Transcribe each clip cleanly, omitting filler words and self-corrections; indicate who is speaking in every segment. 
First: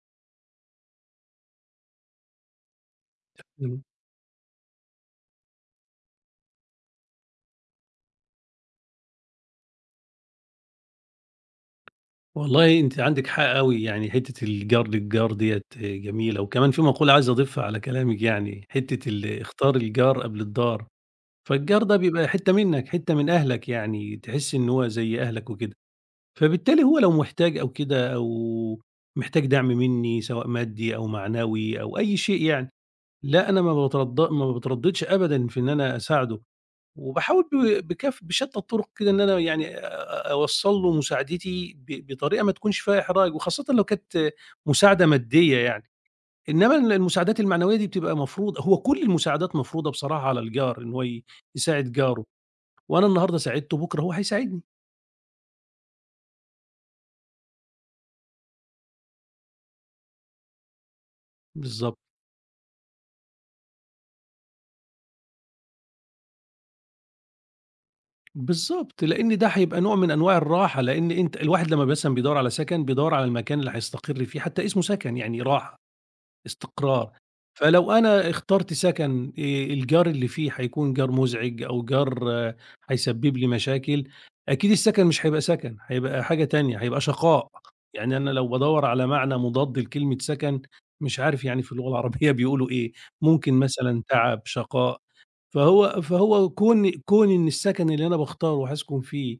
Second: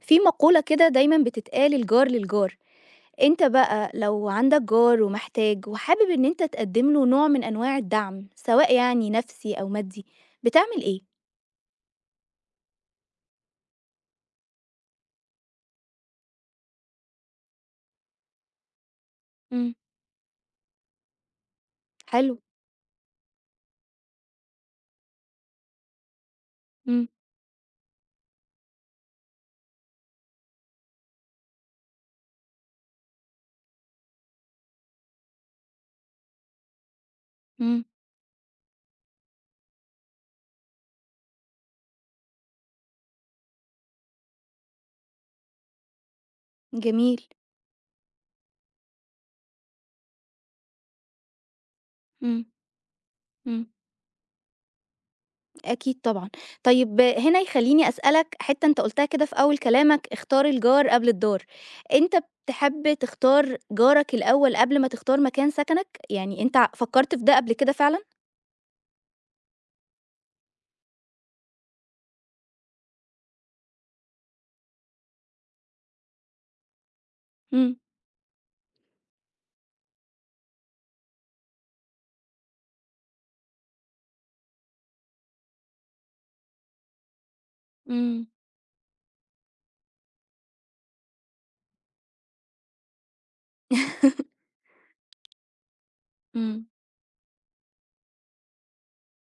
Speaker 1: في مقولة كده دايما بتتقال: الجار للجار. انت
Speaker 2: إمم.
Speaker 1: بقى لو عندك جار ومحتاج وحابب ان انت تقدم له نوع من انواع الدعم سواء يعني نفسي او مادي، بتعمل ايه؟
Speaker 2: والله أنتِ عندِك حق أوي، يعني حتّة الجار للجار ديّة جميلة، وكمان في مقولة عايز أضيفها على كلامِك يعني، حتّة
Speaker 1: امم.
Speaker 2: اختار الجار قبل الدار. فالجار ده بيبقى
Speaker 1: حلو.
Speaker 2: حتّة منّك، حتّة من أهلك يعني، تحسّي إن هو زي أهلك وكده، فبالتالي هو
Speaker 1: امم.
Speaker 2: لو محتاج أو كده أو محتاج دعم منّي سواء مادي أو معنوي أو أي شيء يعني، لأ أنا ما باتردّدش أبدًا في إن أنا أساعده. وباحاول
Speaker 1: امم.
Speaker 2: بكاف بشتى الطرق كده إن أنا يعني أوصّل له مساعدتي بطريقة ما تكونش فيها إحراج، وخاصةً لو كانت مساعدة مادية يعني. إنما
Speaker 1: جميل.
Speaker 2: المساعدات المعنوية دي بتبقى مفروض هو كل المساعدات مفروضة بصراحة على الجار إن هو يساعد جاره،
Speaker 1: امم.
Speaker 2: وأنا النهارده
Speaker 1: امم.
Speaker 2: ساعدته بُكرة هو هيساعدني.
Speaker 1: اكيد طبعا. طيب هنا يخليني اسالك: حتة انت قلتها كده في اول كلامك، اختار الجار قبل الدار.
Speaker 2: بالضبط،
Speaker 1: انت بتحب تختار جارك الاول قبل ما تختار مكان سكنك؟ يعني انت فكرت في ده قبل كده فعلا؟
Speaker 2: بالضبط، لإن ده هيبقى نوع من أنواع الراحة، لإن أنت الواحد لمّا مثلًا بيدوّر على سكن، بيدوّر على المكان اللي هيستقر فيه، حتى اسمه سكن يعني راحة. استقرار.
Speaker 1: امم.
Speaker 2: فلو أنا اخترت سكن الجار اللي فيه هيكون جار مُزعِج أو جار هيسبب لي مشاكل، أكيد السكن مش هيبقى سكن، هيبقى حاجة تانية، هيبقى شقاء. يعني
Speaker 1: امم.
Speaker 2: أنا لو بادوّر على معنى مضاد لكلمة سكن، مش عارف يعني في اللغة العربية بيقولوا إيه، ممكن مثلًا تعب، شقاء. فهو
Speaker 1: إمم،
Speaker 2: كون إن السكن اللي أنا باختاره هاسكن فيه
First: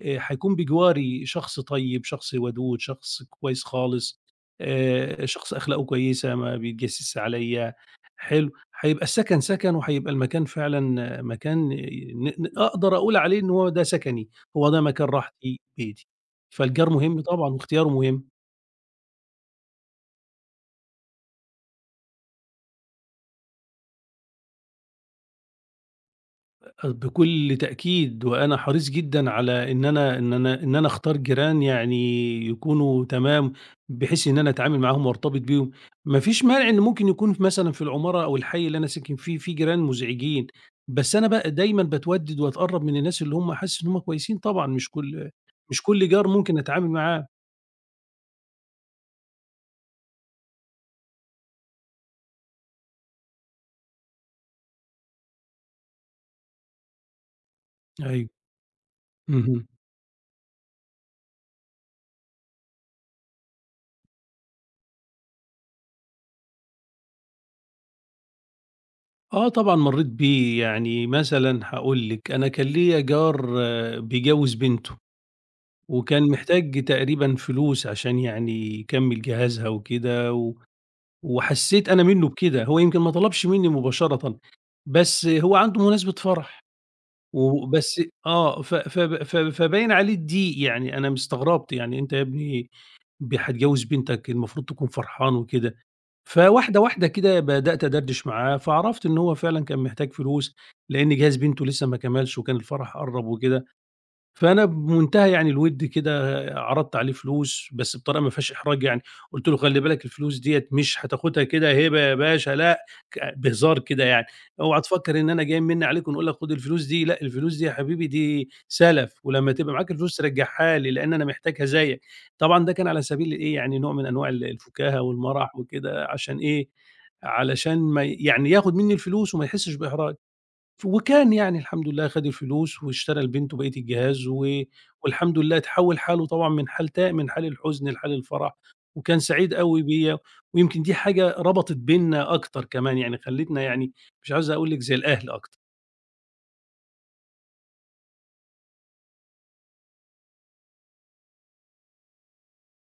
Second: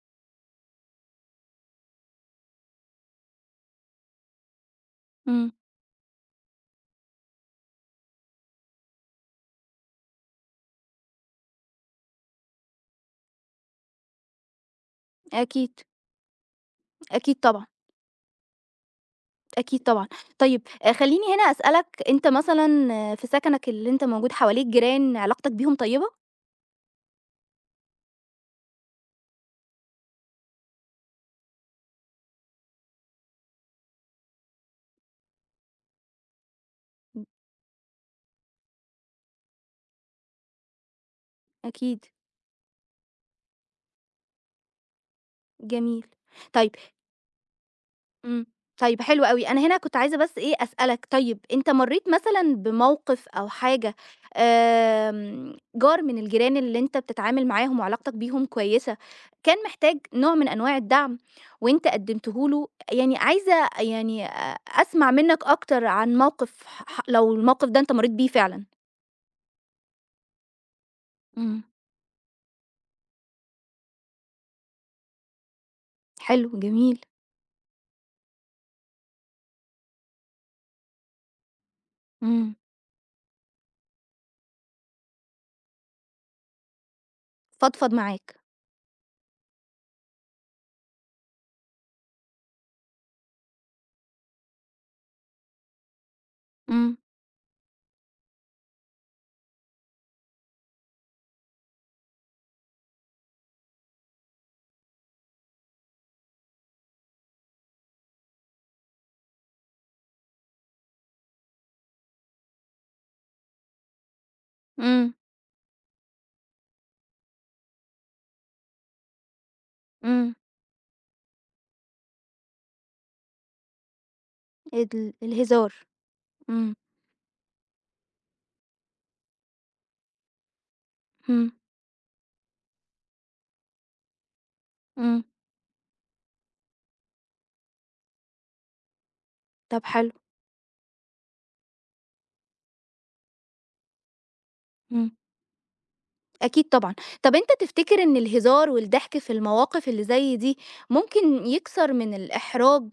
Speaker 2: هيكون بجواري شخص طيب، شخص ودود، شخص كويس خالص،
Speaker 1: إمم،
Speaker 2: شخص أخلاقه كويسة، ما بيتجسِّسش عليّا، حلو، هيبقى السكن سكن وهيبقى المكان فعلًا مكان ن ن أقدر أقول عليه إن هو ده سكني، هو ده مكان راحتي،
Speaker 1: أكيد،
Speaker 2: بيتي. فالجار مهم
Speaker 1: أكيد
Speaker 2: طبعًا
Speaker 1: طبعًا،
Speaker 2: واختياره مهم.
Speaker 1: أكيد طبعًا. طيب خلّيني هنا أسألك، أنت مثلًا في سكنك اللي أنت موجود حواليك جيران، علاقتك بيهم طيبة؟
Speaker 2: بكل تأكيد، وأنا حريص جدًا على إن أنا أختار جيران يعني يكونوا تمام، بحيث إن أنا أتعامل معاهم وأرتبط بيهم. ما فيش مانع إن ممكن يكون مثلًا في العمارة أو الحي اللي أنا ساكن فيه، في جيران مزعجين، بس أنا بقى دايمًا
Speaker 1: أكيد،
Speaker 2: باتودد وأتقرب من الناس اللي هم حاسس إن هم كويسين طبعًا، مش كل مش
Speaker 1: جميل.
Speaker 2: كل جار ممكن
Speaker 1: طيب.
Speaker 2: أتعامل معاه.
Speaker 1: إمم. طيب حلو أوي. أنا هنا كنت عايزة بس إيه، أسألك: طيب أنت مرّيت مثلًا بموقف أو حاجة جار من الجيران اللي أنت بتتعامل معاهم وعلاقتك
Speaker 2: أيوه،
Speaker 1: بيهم كويسة، كان
Speaker 2: اهم.
Speaker 1: محتاج نوع من أنواع الدعم وأنت قدّمته له؟ يعني عايزة يعني أسمع منّك أكتر عن موقف، ح ح لو الموقف ده أنت مرّيت بيه فعلًا.
Speaker 2: آه طبعًا مرّيت بيه، يعني مثلًا
Speaker 1: إمم.
Speaker 2: هاقول لِك، أنا كان ليّا جار بيجوّز بنته. وكان
Speaker 1: حلو،
Speaker 2: محتاج
Speaker 1: جميل.
Speaker 2: تقريبًا فلوس عشان يعني يكمّل جهازها وكده، وحسّيت أنا منّه
Speaker 1: إمم.
Speaker 2: بكده، هو يمكن ما طلبش منّي مباشرةً، بس هو عنده مناسبة فرح،
Speaker 1: فضفض
Speaker 2: وبس
Speaker 1: معاك.
Speaker 2: ف فب ف فباين عليه الضيق، يعني أنا استغربت يعني أنت يا ابني هتجوّز بنتك المفروض تكون فرحان وكده، فواحدة،
Speaker 1: إمم.
Speaker 2: واحدة كده بدأت أدردش معاه، فعرفت إن هو فعلًا كان محتاج فلوس، لإن جهاز بنته لسه ما كملش وكان الفرح قرّب وكده. فأنا بمنتهى يعني الوِد كده عرضت عليه فلوس، بس بطريقة ما فيهاش إحراج يعني، قُلت له: "خلّي بالك الفلوس ديّة مش هتاخدها كده هبة يا باشا، لأ بهزار كده يعني، اوعى
Speaker 1: إمم.
Speaker 2: تفكّر إن أنا جاي نمِّن عليك ونقول لك خُد الفلوس دي، لأ الفلوس دي يا حبيبي دي سَلَف، ولمّا تبقى معاك الفلوس
Speaker 1: إمم.
Speaker 2: رجّعها لي لإن أنا محتاجها زيّك." طبعًا ده كان على سبيل الإيه، يعني نوع من أنواع الفُكاهة
Speaker 1: ال
Speaker 2: والمَرَح
Speaker 1: الهزار.
Speaker 2: وكده عشان إيه،
Speaker 1: إمم.
Speaker 2: علشان ما يعني ياخُد منّي الفلوس وما يحسّش بإحراج. وكان
Speaker 1: إمم.
Speaker 2: يعني الحمد لله خَد الفلوس واشترى لبنته بقية الجهاز
Speaker 1: إمم.
Speaker 2: والحمد لله اتحوّل حاله طبعًا من حال الحزن لحال الفرح، وكان سعيد
Speaker 1: طب
Speaker 2: أوي
Speaker 1: حلو.
Speaker 2: بيّا، ويمكن دي حاجة ربطت بيننا أكتر كمان، يعني خلّتنا يعني مش عاوز أقول لِك زي
Speaker 1: إمم.
Speaker 2: الأهل أكتر.
Speaker 1: أكيد طبعًا. طب أنت تفتكر إن الهزار والضحك في المواقف اللي زي دي ممكن يكسر من الإحراج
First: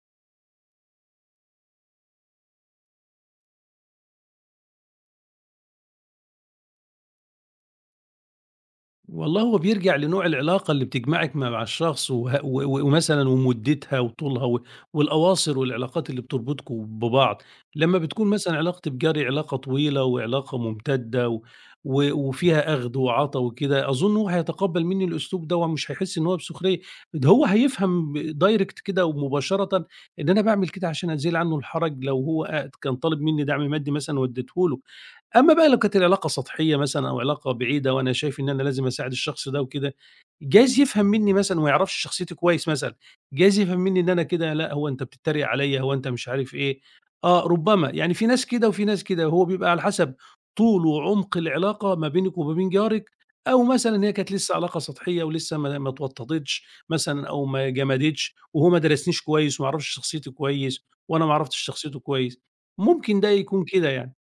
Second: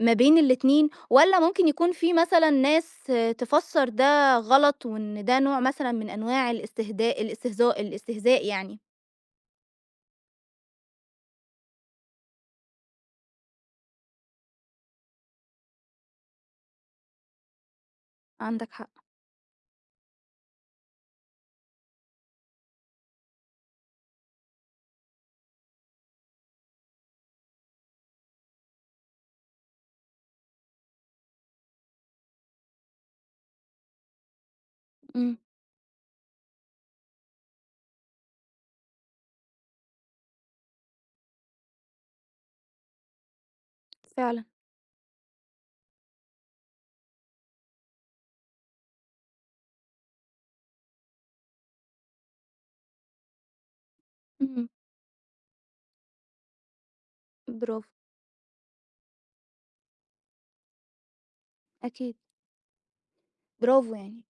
Speaker 1: ما بين الاتنين، والّا ممكن يكون في مثلًا ناس تفسّر ده غلط، وإن ده نوع مثلًا من أنواع الاستهداء الاستهزاء الاستهزاء يعني؟
Speaker 2: والله هو بيرجع لنوع العلاقة اللي بتجمعِك مع الشخص وه و و ومثلًا ومُدّتها وطولها والأواصر والعلاقات اللي بتربطكم ببعض، لمّا بتكون مثلًا
Speaker 1: عندك
Speaker 2: علاقة
Speaker 1: حق،
Speaker 2: الجَرْي علاقة طويلة وعلاقة ممتدة و و وفيها أخْد وعَطا وكده، أظُن هو هيتقبّل منّي الأسلوب دوّة مش هيحس إن هو بسُخرية، ده هو هيفهم ب direct كده ومباشرة إن أنا باعمل كده عشان أزيل عنّه الحَرَج لو هو كان طالب منّي دعم مادّي مثلًا وادّيته له.
Speaker 1: إمم،
Speaker 2: أمّا بقى لو كانت العلاقة سطحية مثلًا أو علاقة بعيدة وأنا شايف إن أنا لازم أساعد الشخص ده وكده، جايز يفهم منّي مثلًا وما يعرفش شخصيتي كويس مثلًا، جايز يفهم منّي إن أنا
Speaker 1: فعلًا،
Speaker 2: كده لأ، هو أنت بتتريق عليّا، هو أنت مش عارف إيه، آه، ربما، يعني في ناس كده وفي ناس كده، هو بيبقى على حسب طول وعمق العلاقة ما بينِك وما بين جارِك، أو مثلًا هي كانت لسه
Speaker 1: إمم،
Speaker 2: علاقة سطحية ولسه ما اتوطّدتش مثلًا أو ما
Speaker 1: برافو،
Speaker 2: جمدتش وهو ما درسنيش كويس وما يعرفش شخصيتي كويس وأنا ما عرفتش شخصيته
Speaker 1: أكيد،
Speaker 2: كويس، ممكن ده يكون كده
Speaker 1: برافو
Speaker 2: يعني.
Speaker 1: يعني.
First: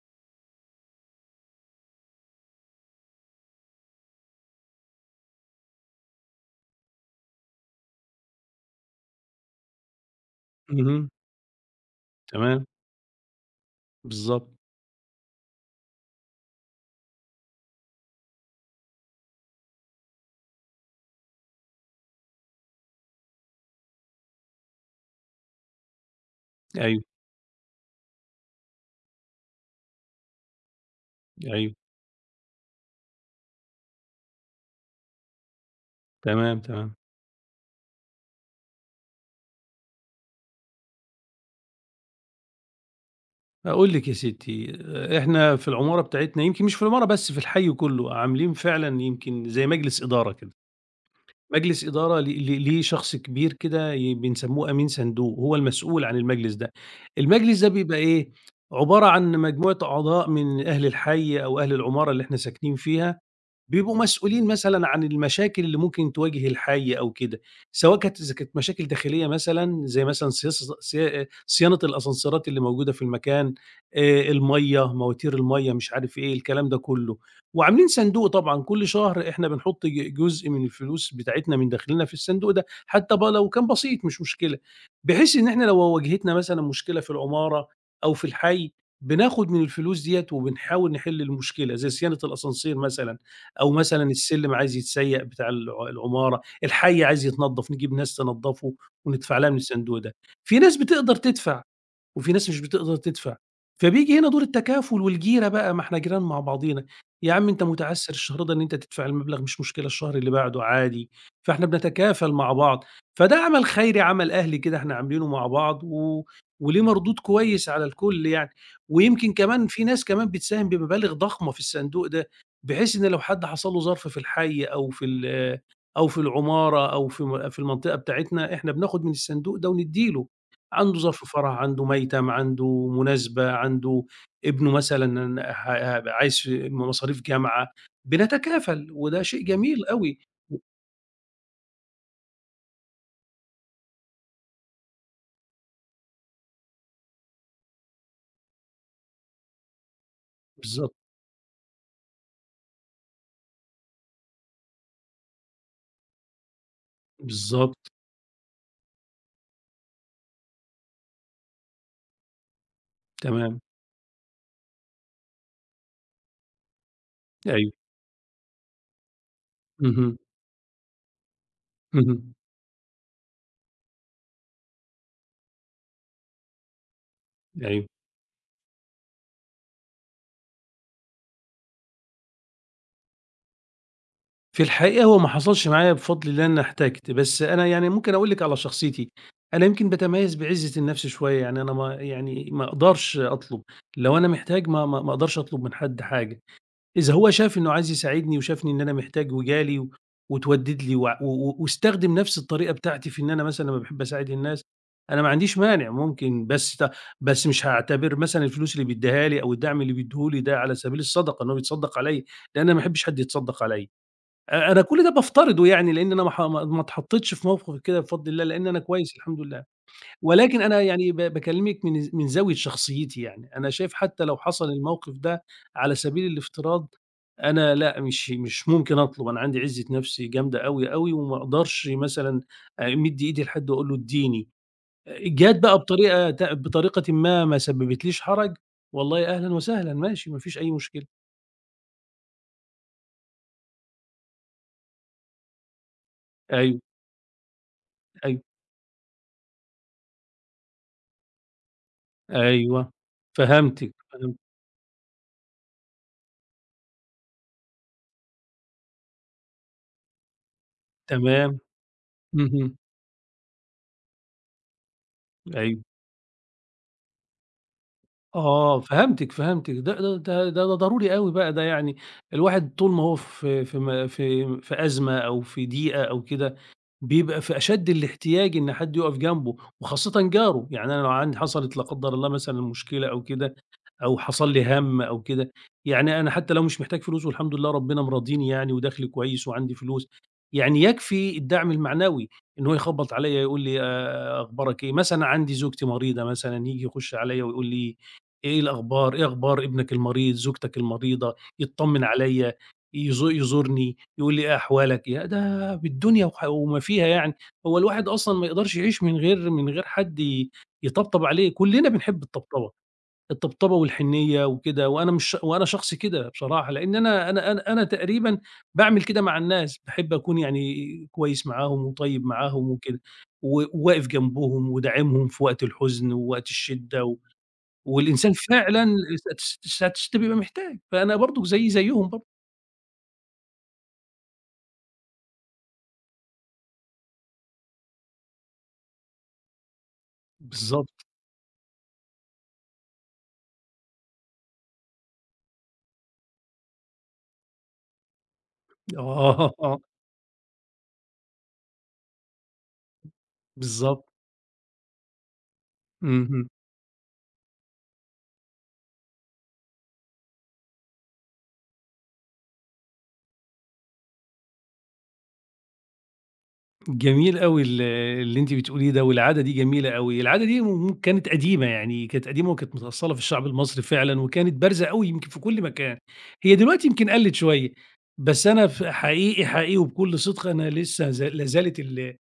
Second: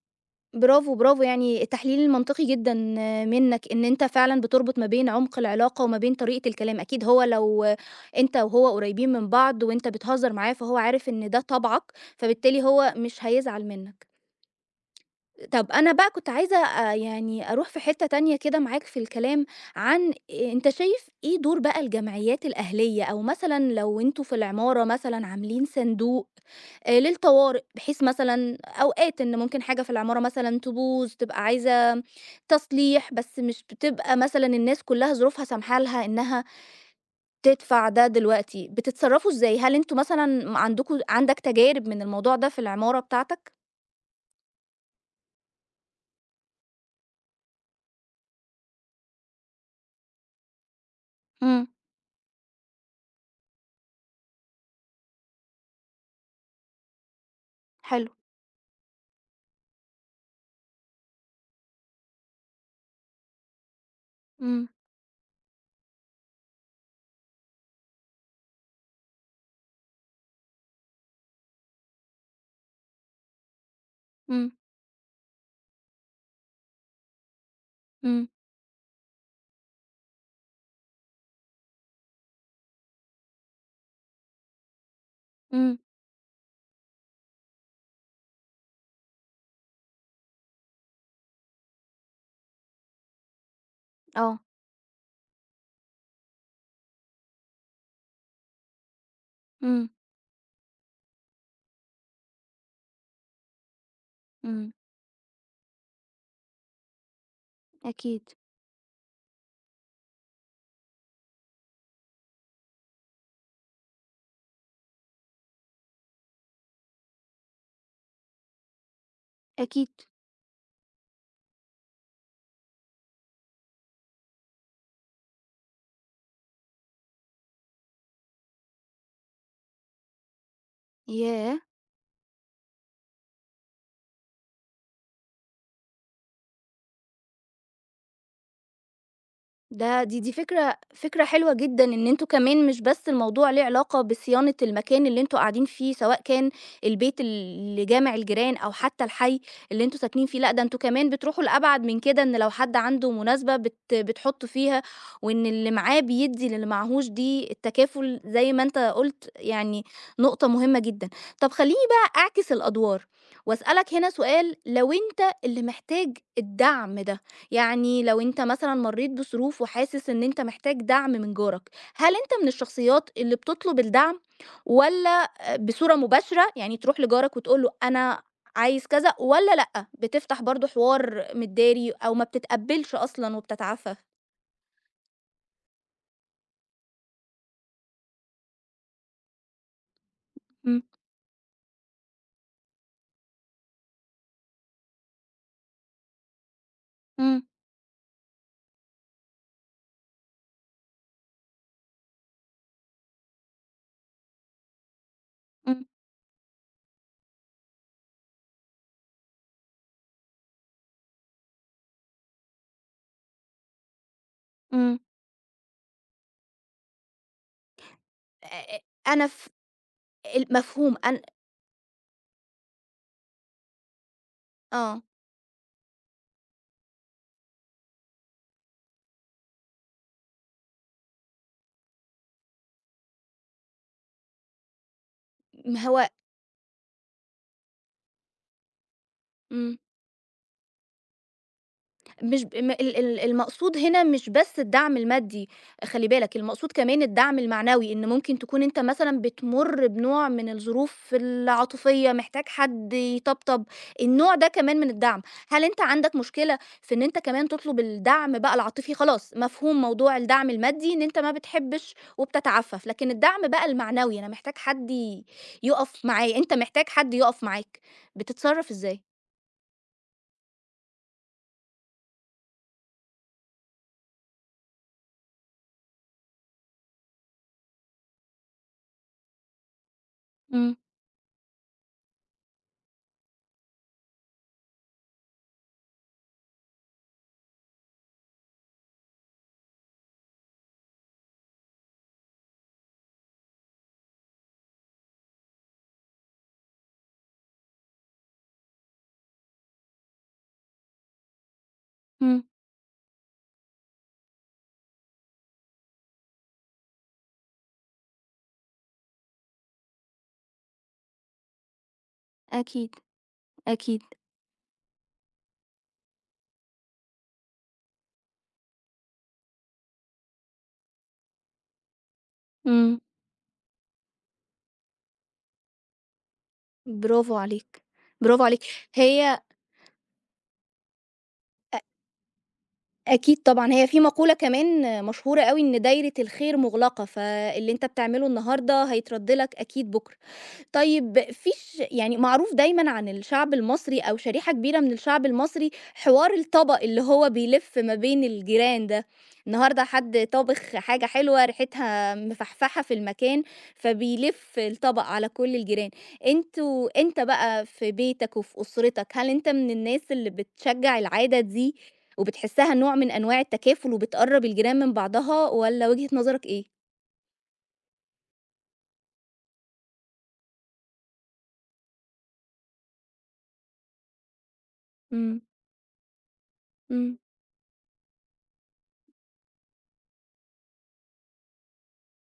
Speaker 1: برافو، برافو، يعني التحليل المنطقي جدًا منّك، إن أنت فعلًا بتربط ما بين عمق العلاقة وما بين طريقة الكلام. أكيد هو لو أنت وهو قريبين من بعض وأنت بتهزر معاه، فهو عارف
Speaker 2: اهم.
Speaker 1: إن ده طبعك، فبالتالي
Speaker 2: تمام،
Speaker 1: هو مش هيزعل منّك.
Speaker 2: بالضبط.
Speaker 1: طب أنا بقى كنت عايزة يعني أروح في حتّة تانية كده معاك في الكلام عن إيه، أنت شايف إيه دور بقى الجمعيات الأهلية؟ أو مثلًا لو أنتم في العمارة مثلًا عاملين صندوق
Speaker 2: أيوه،
Speaker 1: للطوارئ، بحيث مثلًا أوقات إن ممكن حاجة في العمارة مثلًا تبوظ، تبقى
Speaker 2: أيوه.
Speaker 1: عايزة تصليح، بس مش بتبقى مثلًا الناس كلّها ظروفها سامحة لها إنها
Speaker 2: تمام، تمام.
Speaker 1: تدفع ده دلوقتي، بتتصرّفوا إزاي؟ هل أنتم مثلًا عندك تجارب من الموضوع ده في العمارة بتاعتك؟
Speaker 2: هاقول لِك يا ستّي، إحنا في العمارة بتاعتنا يمكن مش في العمارة بس، في الحي كُلّه، عاملين فعلًا يمكن زي مجلس إدارة كده.
Speaker 1: إمم،
Speaker 2: مجلس إدارة ل ل ليه شخص كبير كده بنسمّوه أمين صندوق، هو المسؤول عن المجلس ده. المجلس ده بيبقى
Speaker 1: حلو،
Speaker 2: إيه، عبارة عن مجموعة أعضاء من أهل الحي أو أهل العمارة اللي إحنا ساكنين فيها بيبقوا مسؤولين
Speaker 1: إمم،
Speaker 2: مثلًا عن المشاكل اللي ممكن تواجه الحي أو كده، سواء كانت إذا كانت مشاكل داخلية مثلًا زي مثلًا صياصة صيا صيانة الأسانسيرات اللي موجودة في المكان،
Speaker 1: إمم.
Speaker 2: المَيّة، مواتير المَيّة، مش عارف إيه، الكلام ده كله. وعاملين
Speaker 1: إمم،
Speaker 2: صندوق طبعًا كل شهر إحنا بنحط جزء من الفلوس بتاعتنا من دخلنا في الصندوق ده، حتى بقى لو كان بسيط مش مشكلة، بحيث إن إحنا
Speaker 1: إمم،
Speaker 2: لو واجهتنا مثلًا مشكلة في العمارة أو في الحي، بناخد من الفلوس ديّة وبنحاول نحل المشكلة، زي صيانة الأسانسير مثلًا. أو مثلًا
Speaker 1: آه،
Speaker 2: السلِّم عايز يتسيّق بتاع العمارة، الحي عايز يتنضّف، نجيب ناس تنضّفه وندفع لها من
Speaker 1: إمم،
Speaker 2: الصندوق ده. في ناس بتقدر تدفع، وفي ناس مش بتقدر تدفع. فبييجي هنا دور
Speaker 1: إمم،
Speaker 2: التكافل والجيرة بقى، ما إحنا جيران مع بعضينا، يا عم أنت متعثّر
Speaker 1: أكيد،
Speaker 2: الشهر ده إن أنت تدفع المبلغ مش مشكلة الشهر اللي بعده عادي، فإحنا بنتكافل مع بعض. فده عمل خيري، عمل أهلي كده إحنا عاملينه مع بعض وليه مردود كويس على الكل يعني. ويمكن كمان في
Speaker 1: أكيد،
Speaker 2: ناس كمان بتساهم بمبالغ ضخمة في الصندوق ده، بحيث إن لو حد حصل له ظرف في الحي أو في ال أو في العمارة أو في المنطقة بتاعتنا، إحنا بناخد من الصندوق ده وندّي له. عنده ظرف فرح،
Speaker 1: ياه!
Speaker 2: عنده ميتم، عنده مناسبة، عنده ابنه مثلًا ه ه عايز مصاريف جامعة، بنتكافل وده شيء جميل
Speaker 1: ده دي
Speaker 2: أوي.
Speaker 1: دي فكرة فكرة حلوة جدًا، إن أنتم كمان مش بس الموضوع ليه علاقة بصيانة المكان اللي أنتم قاعدين فيه، سواء كان البيت اللي جامع الجيران أو حتى الحي اللي أنتم ساكنين فيه. لأ، ده أنتم
Speaker 2: بالضبط،
Speaker 1: كمان بتروحوا لأبعد من كده، إن لو حد عنده مناسبة بتحطوا فيها، وإن اللي معاه بيدّي للي معاهوش. دي
Speaker 2: بالضبط،
Speaker 1: التكافل زي ما أنت قُلت، يعني نقطة مهمة جدًا. طب خلّيني بقى أعكس الأدوار
Speaker 2: تمام،
Speaker 1: وأسألك هنا سؤال: لو أنت اللي محتاج الدعم ده،
Speaker 2: أيوه،
Speaker 1: يعني لو أنت مثلًا مرّيت بظروف وحاسس
Speaker 2: اهم،
Speaker 1: إن أنت محتاج دعم من جارك، هل أنت
Speaker 2: اهم،
Speaker 1: من الشخصيات اللي بتطلب الدعم؟ والّا بصورة مباشرة، يعني تروح لجارك وتقول له:
Speaker 2: أيوه.
Speaker 1: أنا عايز كذا، والّا لأ، بتفتح برضه حوار متداري أو ما بتتقبّلش أصلًا وبتتعافى؟
Speaker 2: في الحقيقة هو ما حصلش معايا بفضل الله إن أنا احتجت، بس أنا يعني ممكن أقول لِك على شخصيتي، أنا يمكن باتميّز بعزة
Speaker 1: إمم،
Speaker 2: النفس شوية، يعني أنا ما يعني ما أقدرش أطلب، لو أنا محتاج ما أقدرش أطلب من حد حاجة. إذا هو
Speaker 1: إمم،
Speaker 2: شاف إنه عايز يساعدني وشافني إن أنا محتاج وجالي واتودِّد لي وع و و واستخدم نفس الطريقة بتاعتي في إن أنا مثلًا لمّا باحب أساعد الناس، أنا ما عنديش
Speaker 1: إمم،
Speaker 2: مانع ممكن بس مش هاعتبر مثلًا الفلوس اللي بيدّيها لي أو الدعم اللي بيدّيه لي ده على سبيل الصدقة إن هو بيتصدّق عليّا، لإن أنا ما احبش حد يتصدّق عليّا. أنا
Speaker 1: إمم.
Speaker 2: كل ده بافترضه يعني لإن أنا ما ح ما ما اتحطّيتش في موقف كده بفضل الله، لإن أنا
Speaker 1: آآ
Speaker 2: كويس
Speaker 1: أنا
Speaker 2: الحمد
Speaker 1: ف
Speaker 2: لله. ولكن أنا
Speaker 1: المفهوم
Speaker 2: يعني
Speaker 1: أن،
Speaker 2: باكلمِك من زاوية شخصيتي يعني، أنا شايف حتى لو حصل
Speaker 1: آه،
Speaker 2: الموقف ده على سبيل الافتراض، أنا لأ، مش ممكن أطلب، أنا عندي عزة نفسي جامدة أوي، أوي، وما أقدرش مثلًا أمِد إيدي لحد وأقول له ادّيني، جات بقى
Speaker 1: ما هو.
Speaker 2: بطريقةٍ ما سببتليش حرج، والله أهلًا
Speaker 1: إمم.
Speaker 2: وسهلًا ماشي ما فيش أي مشكلة،
Speaker 1: مش ب م ال ال المقصود هنا مش بس الدعم المادي، خلّي بالك المقصود
Speaker 2: أيوه،
Speaker 1: كمان الدعم المعنوي، إن ممكن
Speaker 2: أيوه،
Speaker 1: تكون أنت مثلًا بتمُر بنوع من الظروف العاطفية، محتاج
Speaker 2: أيوه،
Speaker 1: حد يطبطب،
Speaker 2: فهمتِك،
Speaker 1: النوع
Speaker 2: فهمت
Speaker 1: ده كمان من الدعم. هل أنت عندك مشكلة في إن أنت كمان تطلب الدعم بقى العاطفي؟ خلاص مفهوم موضوع الدعم المادي إن أنت ما
Speaker 2: تمام،
Speaker 1: بتحبش
Speaker 2: اهم،
Speaker 1: وبتتعفّف، لكن الدعم بقى المعنوي، أنا محتاج حد ي
Speaker 2: أيوه.
Speaker 1: يُقف معايا، أنت محتاج حد يُقف معاك، بتتصرّف
Speaker 2: آه،
Speaker 1: إزاي؟
Speaker 2: فهمتِك، فهمتِك، ده ضروري أوي بقى، ده يعني الواحد طول ما هو في أزمة أو في ضيقة أو كده، بيبقى في أشد الاحتياج إن حد يُقف جنبه، وخاصةً جاره،
Speaker 1: إمم،
Speaker 2: يعني أنا لو عندي حصلت لا قدّر الله مثلًا مشكلة أو كده، أو حصل لي هَم أو كده، يعني أنا حتى لو مش محتاج فلوس والحمد لله ربنا مرضيني يعني ودخلي كويس وعندي فلوس، يعني يكفي الدعم المعنوي إن هو يخبّط عليَّ يقول لي أخبارك إيه؟ مثلًا عندي زوجتي مريضة مثلًا ييجي يخش عليَّ ويقول لي إيه الأخبار، إيه أخبار ابنك المريض، زوجتك المريضة، يتطمن
Speaker 1: إمم،
Speaker 2: عليَّ، يزورني، يقول لي إيه أحوالك، يا ده بالدنيا وما فيها يعني، هو الواحد أصلًا ما يقدرش يعيش من غير حد يطبطب عليه، كلنا بنحب الطبطبة.
Speaker 1: أكيد،
Speaker 2: الطبطبة
Speaker 1: أكيد،
Speaker 2: والحنيّة وكده، وأنا مش وأنا شخص كده بصراحة، لإن أنا تقريبًا باعمل كده مع الناس، باحب أكون يعني كويس معاهم وطيب معاهم
Speaker 1: إمم.
Speaker 2: وكده، وواقف جنبهم وداعمهم في وقت الحزن ووقت الشدة،
Speaker 1: برافو عليك،
Speaker 2: والإنسان
Speaker 1: برافو عليك.
Speaker 2: فعلًا
Speaker 1: هي
Speaker 2: س س ساعة الشتا بيبقى محتاج، فأنا برضه زيي
Speaker 1: أ
Speaker 2: زيهم برضه.
Speaker 1: أكيد طبعًا. هي في مقولة كمان مشهورة أوي، إن دايرة الخير مُغلقة، فاللي أنت بتعمله النهارده هيترد لك أكيد بُكرة.
Speaker 2: بالضبط،
Speaker 1: طيب فيش يعني معروف دايمًا عن الشعب المصري أو شريحة كبيرة من الشعب المصري حوار الطبق اللي هو بيلِف ما بين الجيران ده،
Speaker 2: آه،
Speaker 1: النهارده حد طابخ حاجة حلوة ريحتها مفحفحة في المكان،
Speaker 2: بالضبط،
Speaker 1: فبيلِف الطبق على كل الجيران.
Speaker 2: اهم.
Speaker 1: أنت بقى في بيتك وفي أسرتك، هل أنت من الناس اللي بتشجّع العادة دي وبتحسّها نوع من أنواع التكافل وبتقرّب الجيران من بعضها، والّا وجهة نظرك إيه؟
Speaker 2: جميل أوي اللي أنتِ بتقوليه ده، والعادة دي جميلة أوي، العادة دي كانت قديمة يعني كانت قديمة وكانت متأصّلة في الشعب المصري فعلًا، وكانت بارزة أوي يمكن في
Speaker 1: إمم،
Speaker 2: كل مكان، هي دلوقتي يمكن
Speaker 1: إمم،
Speaker 2: قلّت شوية، بس أنا حقيقي، حقيقي وبكل صدق أنا لسه لا زالت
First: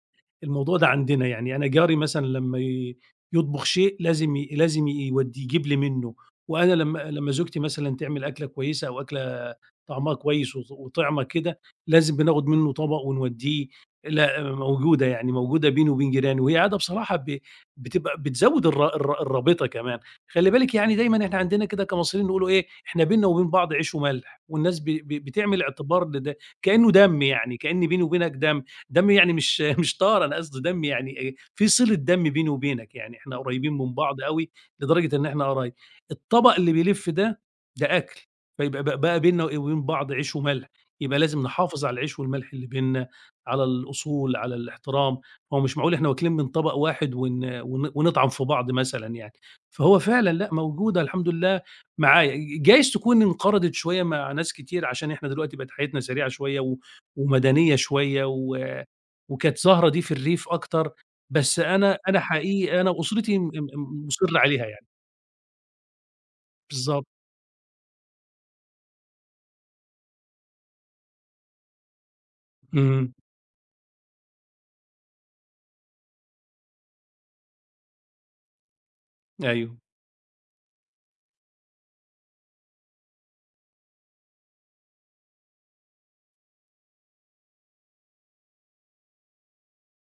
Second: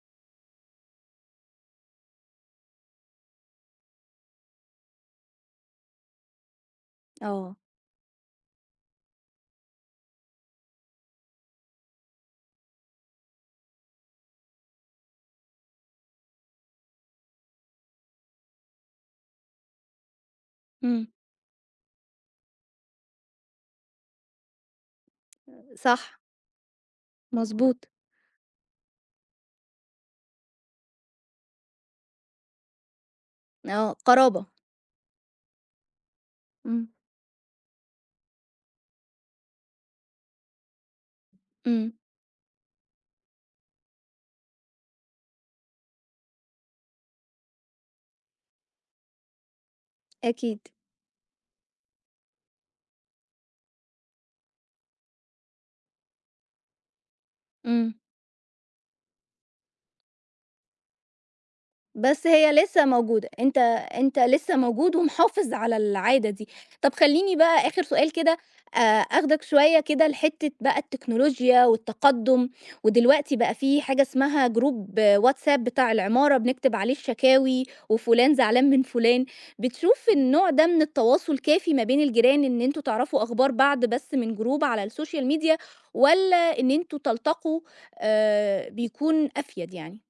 Speaker 2: الموضوع ده عندنا، يعني أنا جاري مثلًا لمّا يطبخ شيء لازم لازم يجيب لي منّه، وأنا لمّا
Speaker 1: آه،
Speaker 2: زوجتي مثلًا تعمل أكلة كويسة أو أكلة طعمها كويس وطِعمة كده، لازم بناخُد منّه طبق ونودّيه، لأ، موجودة، يعني موجودة بيني وبين جيراني، وهي عادة بصراحة بتبقى بتزوّد الرابطة كمان، خلّي بالِك يعني
Speaker 1: إمم،
Speaker 2: دايمًا إحنا عندنا كده كمصريين نقولوا إيه، إحنا بيننا وبين بعض عيش وملح، والناس ب ب بتعمل
Speaker 1: صح،
Speaker 2: اعتبار لده كإنه دم يعني،
Speaker 1: مضبوط.
Speaker 2: كإن بيني وبينك دم، دم يعني مش مش طار أنا قصدي دم يعني إيه، في صلة دم بيني وبينك، يعني إحنا قريبين
Speaker 1: آه،
Speaker 2: من بعض
Speaker 1: قرابة،
Speaker 2: أوي لدرجة إن إحنا قرايب. الطبق اللي
Speaker 1: إمم،
Speaker 2: بيلِف ده، ده أكل، فيبقى بقى بيننا وبين بعض عيش وملح، يبقى لازم نحافظ
Speaker 1: إمم،
Speaker 2: على العيش والملح اللي بيننا على الأصول، على الاحترام، هو مش معقول إحنا واكلين من طبق واحد ون ون ونطعن في بعض مثلًا يعني، فهو فعلًا لأ
Speaker 1: أكيد،
Speaker 2: موجودة الحمد لله معايا، جايز تكون انقرضت شوية مع ناس كتير عشان إحنا دلوقتي بقت حياتنا سريعة شوية ومدنية
Speaker 1: إمم.
Speaker 2: شوية وكانت ظاهرة دي في الريف أكتر، بس أنا
Speaker 1: بس هي
Speaker 2: حقيقي
Speaker 1: لسه
Speaker 2: أنا
Speaker 1: موجودة.
Speaker 2: وأسرتي م
Speaker 1: أنت
Speaker 2: م
Speaker 1: أنت
Speaker 2: مُصِر
Speaker 1: لسه
Speaker 2: عليها يعني،
Speaker 1: موجود ومحافظ على العادة دي. طب
Speaker 2: بالضبط،
Speaker 1: خلّيني بقى آخر سؤال كده، آخدك شوية كده لحتّة بقى التكنولوجيا والتقدُّم،
Speaker 2: اهم،
Speaker 1: ودلوقتي بقى في حاجة اسمها جروب WhatsApp بتاع العمارة، بنكتب عليه الشكاوي وفلان زعلان من فلان،
Speaker 2: أيوه.
Speaker 1: بتشوف النوع ده من التواصل كافي ما بين الجيران إن أنتم تعرفوا أخبار بعض بس من جروب على السوشيال ميديا، والّا إن أنتم تلتقوا بيكون أفيد يعني؟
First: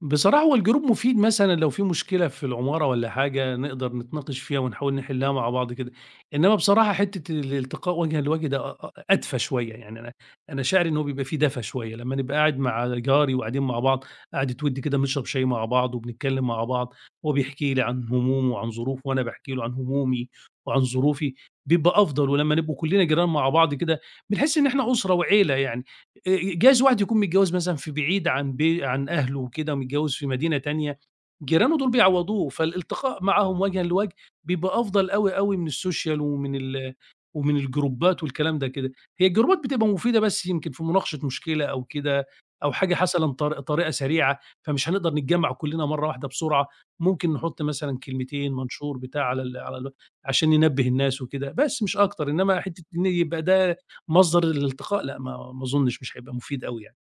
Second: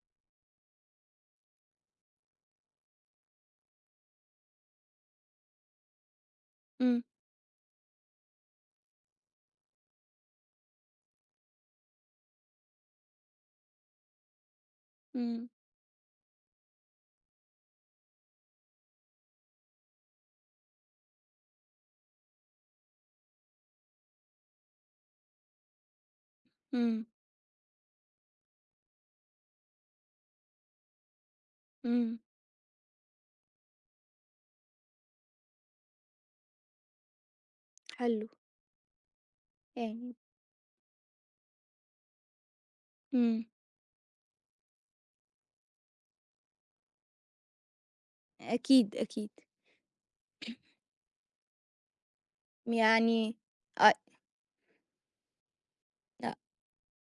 Speaker 2: بصراحة هو الجروب مفيد مثلًا لو في مشكلة في العمارة والّا حاجة نقدر نتناقش فيها ونحاول نحلها مع بعض كده، إنما بصراحة
Speaker 1: إمم،
Speaker 2: حتة الالتقاء وجهًا لوجه ده أ أ أدفى شوية، يعني أنا شاعر إن هو بيبقى في دفى شوية، لمّا نبقى قاعد مع جاري وقاعدين مع بعض قعدة وِد كده بنشرب شاي
Speaker 1: إمم،
Speaker 2: مع بعض وبنتكلم مع بعض، هو بيحكي لي عن همومه وعن ظروفه وأنا باحكي له عن همومي وعن ظروفي، بيبقى أفضل، ولمّا نبقوا كلنا جيران مع بعض كده بنحس إن إحنا أسرة وعيلة يعني. جايز واحد
Speaker 1: إمم.
Speaker 2: يكون متجوّز مثلًا في بعيد عن أهله وكده ومتجوّز في مدينة تانية، جيرانه دول
Speaker 1: إمم،
Speaker 2: بيعوّضوه، فالالتقاء معاهم وجهًا لوجه بيبقى أفضل أوي، أوي من السوشيال ومن الجروبات
Speaker 1: حلو.
Speaker 2: والكلام ده كده. هي الجروبات بتبقى
Speaker 1: يعني
Speaker 2: مفيدة بس يمكن في مناقشة مشكلة أو كده أو حاجة حصل
Speaker 1: إمم،
Speaker 2: طريقة سريعة، فمش هنقدر نتجمّع كلّنا مرّة واحدة بسرعة، ممكن نحُط مثلًا كلمتين،
Speaker 1: أكيد،
Speaker 2: منشور، بتاع
Speaker 1: أكيد.
Speaker 2: على ال على ال عشان ننبّه الناس وكده، بس مش أكتر، إنّما حتّة إن
Speaker 1: يعني
Speaker 2: يبقى ده
Speaker 1: أ
Speaker 2: مصدر الالتقاء لأ، ما أظنش مش
Speaker 1: أ
Speaker 2: هيبقى مفيد أوي يعني.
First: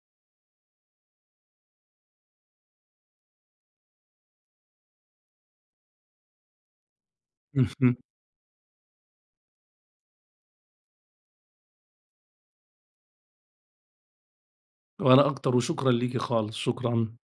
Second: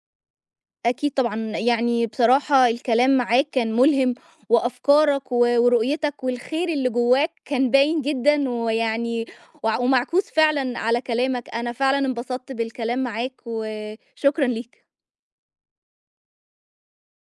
Speaker 1: أكيد طبعًا. يعني بصراحة الكلام معاك كان ملهم، وأفكارك ورؤيتك والخير اللي جواك كان
Speaker 2: اهم.
Speaker 1: باين جدًا، ويعني ومعكوس فعلًا على كلامك. أنا فعلًا انبسطت بالكلام معاك، وشكرًا ليك.
Speaker 2: ولا أكتر، وشكرًا ليكِ خالص، شكرًا.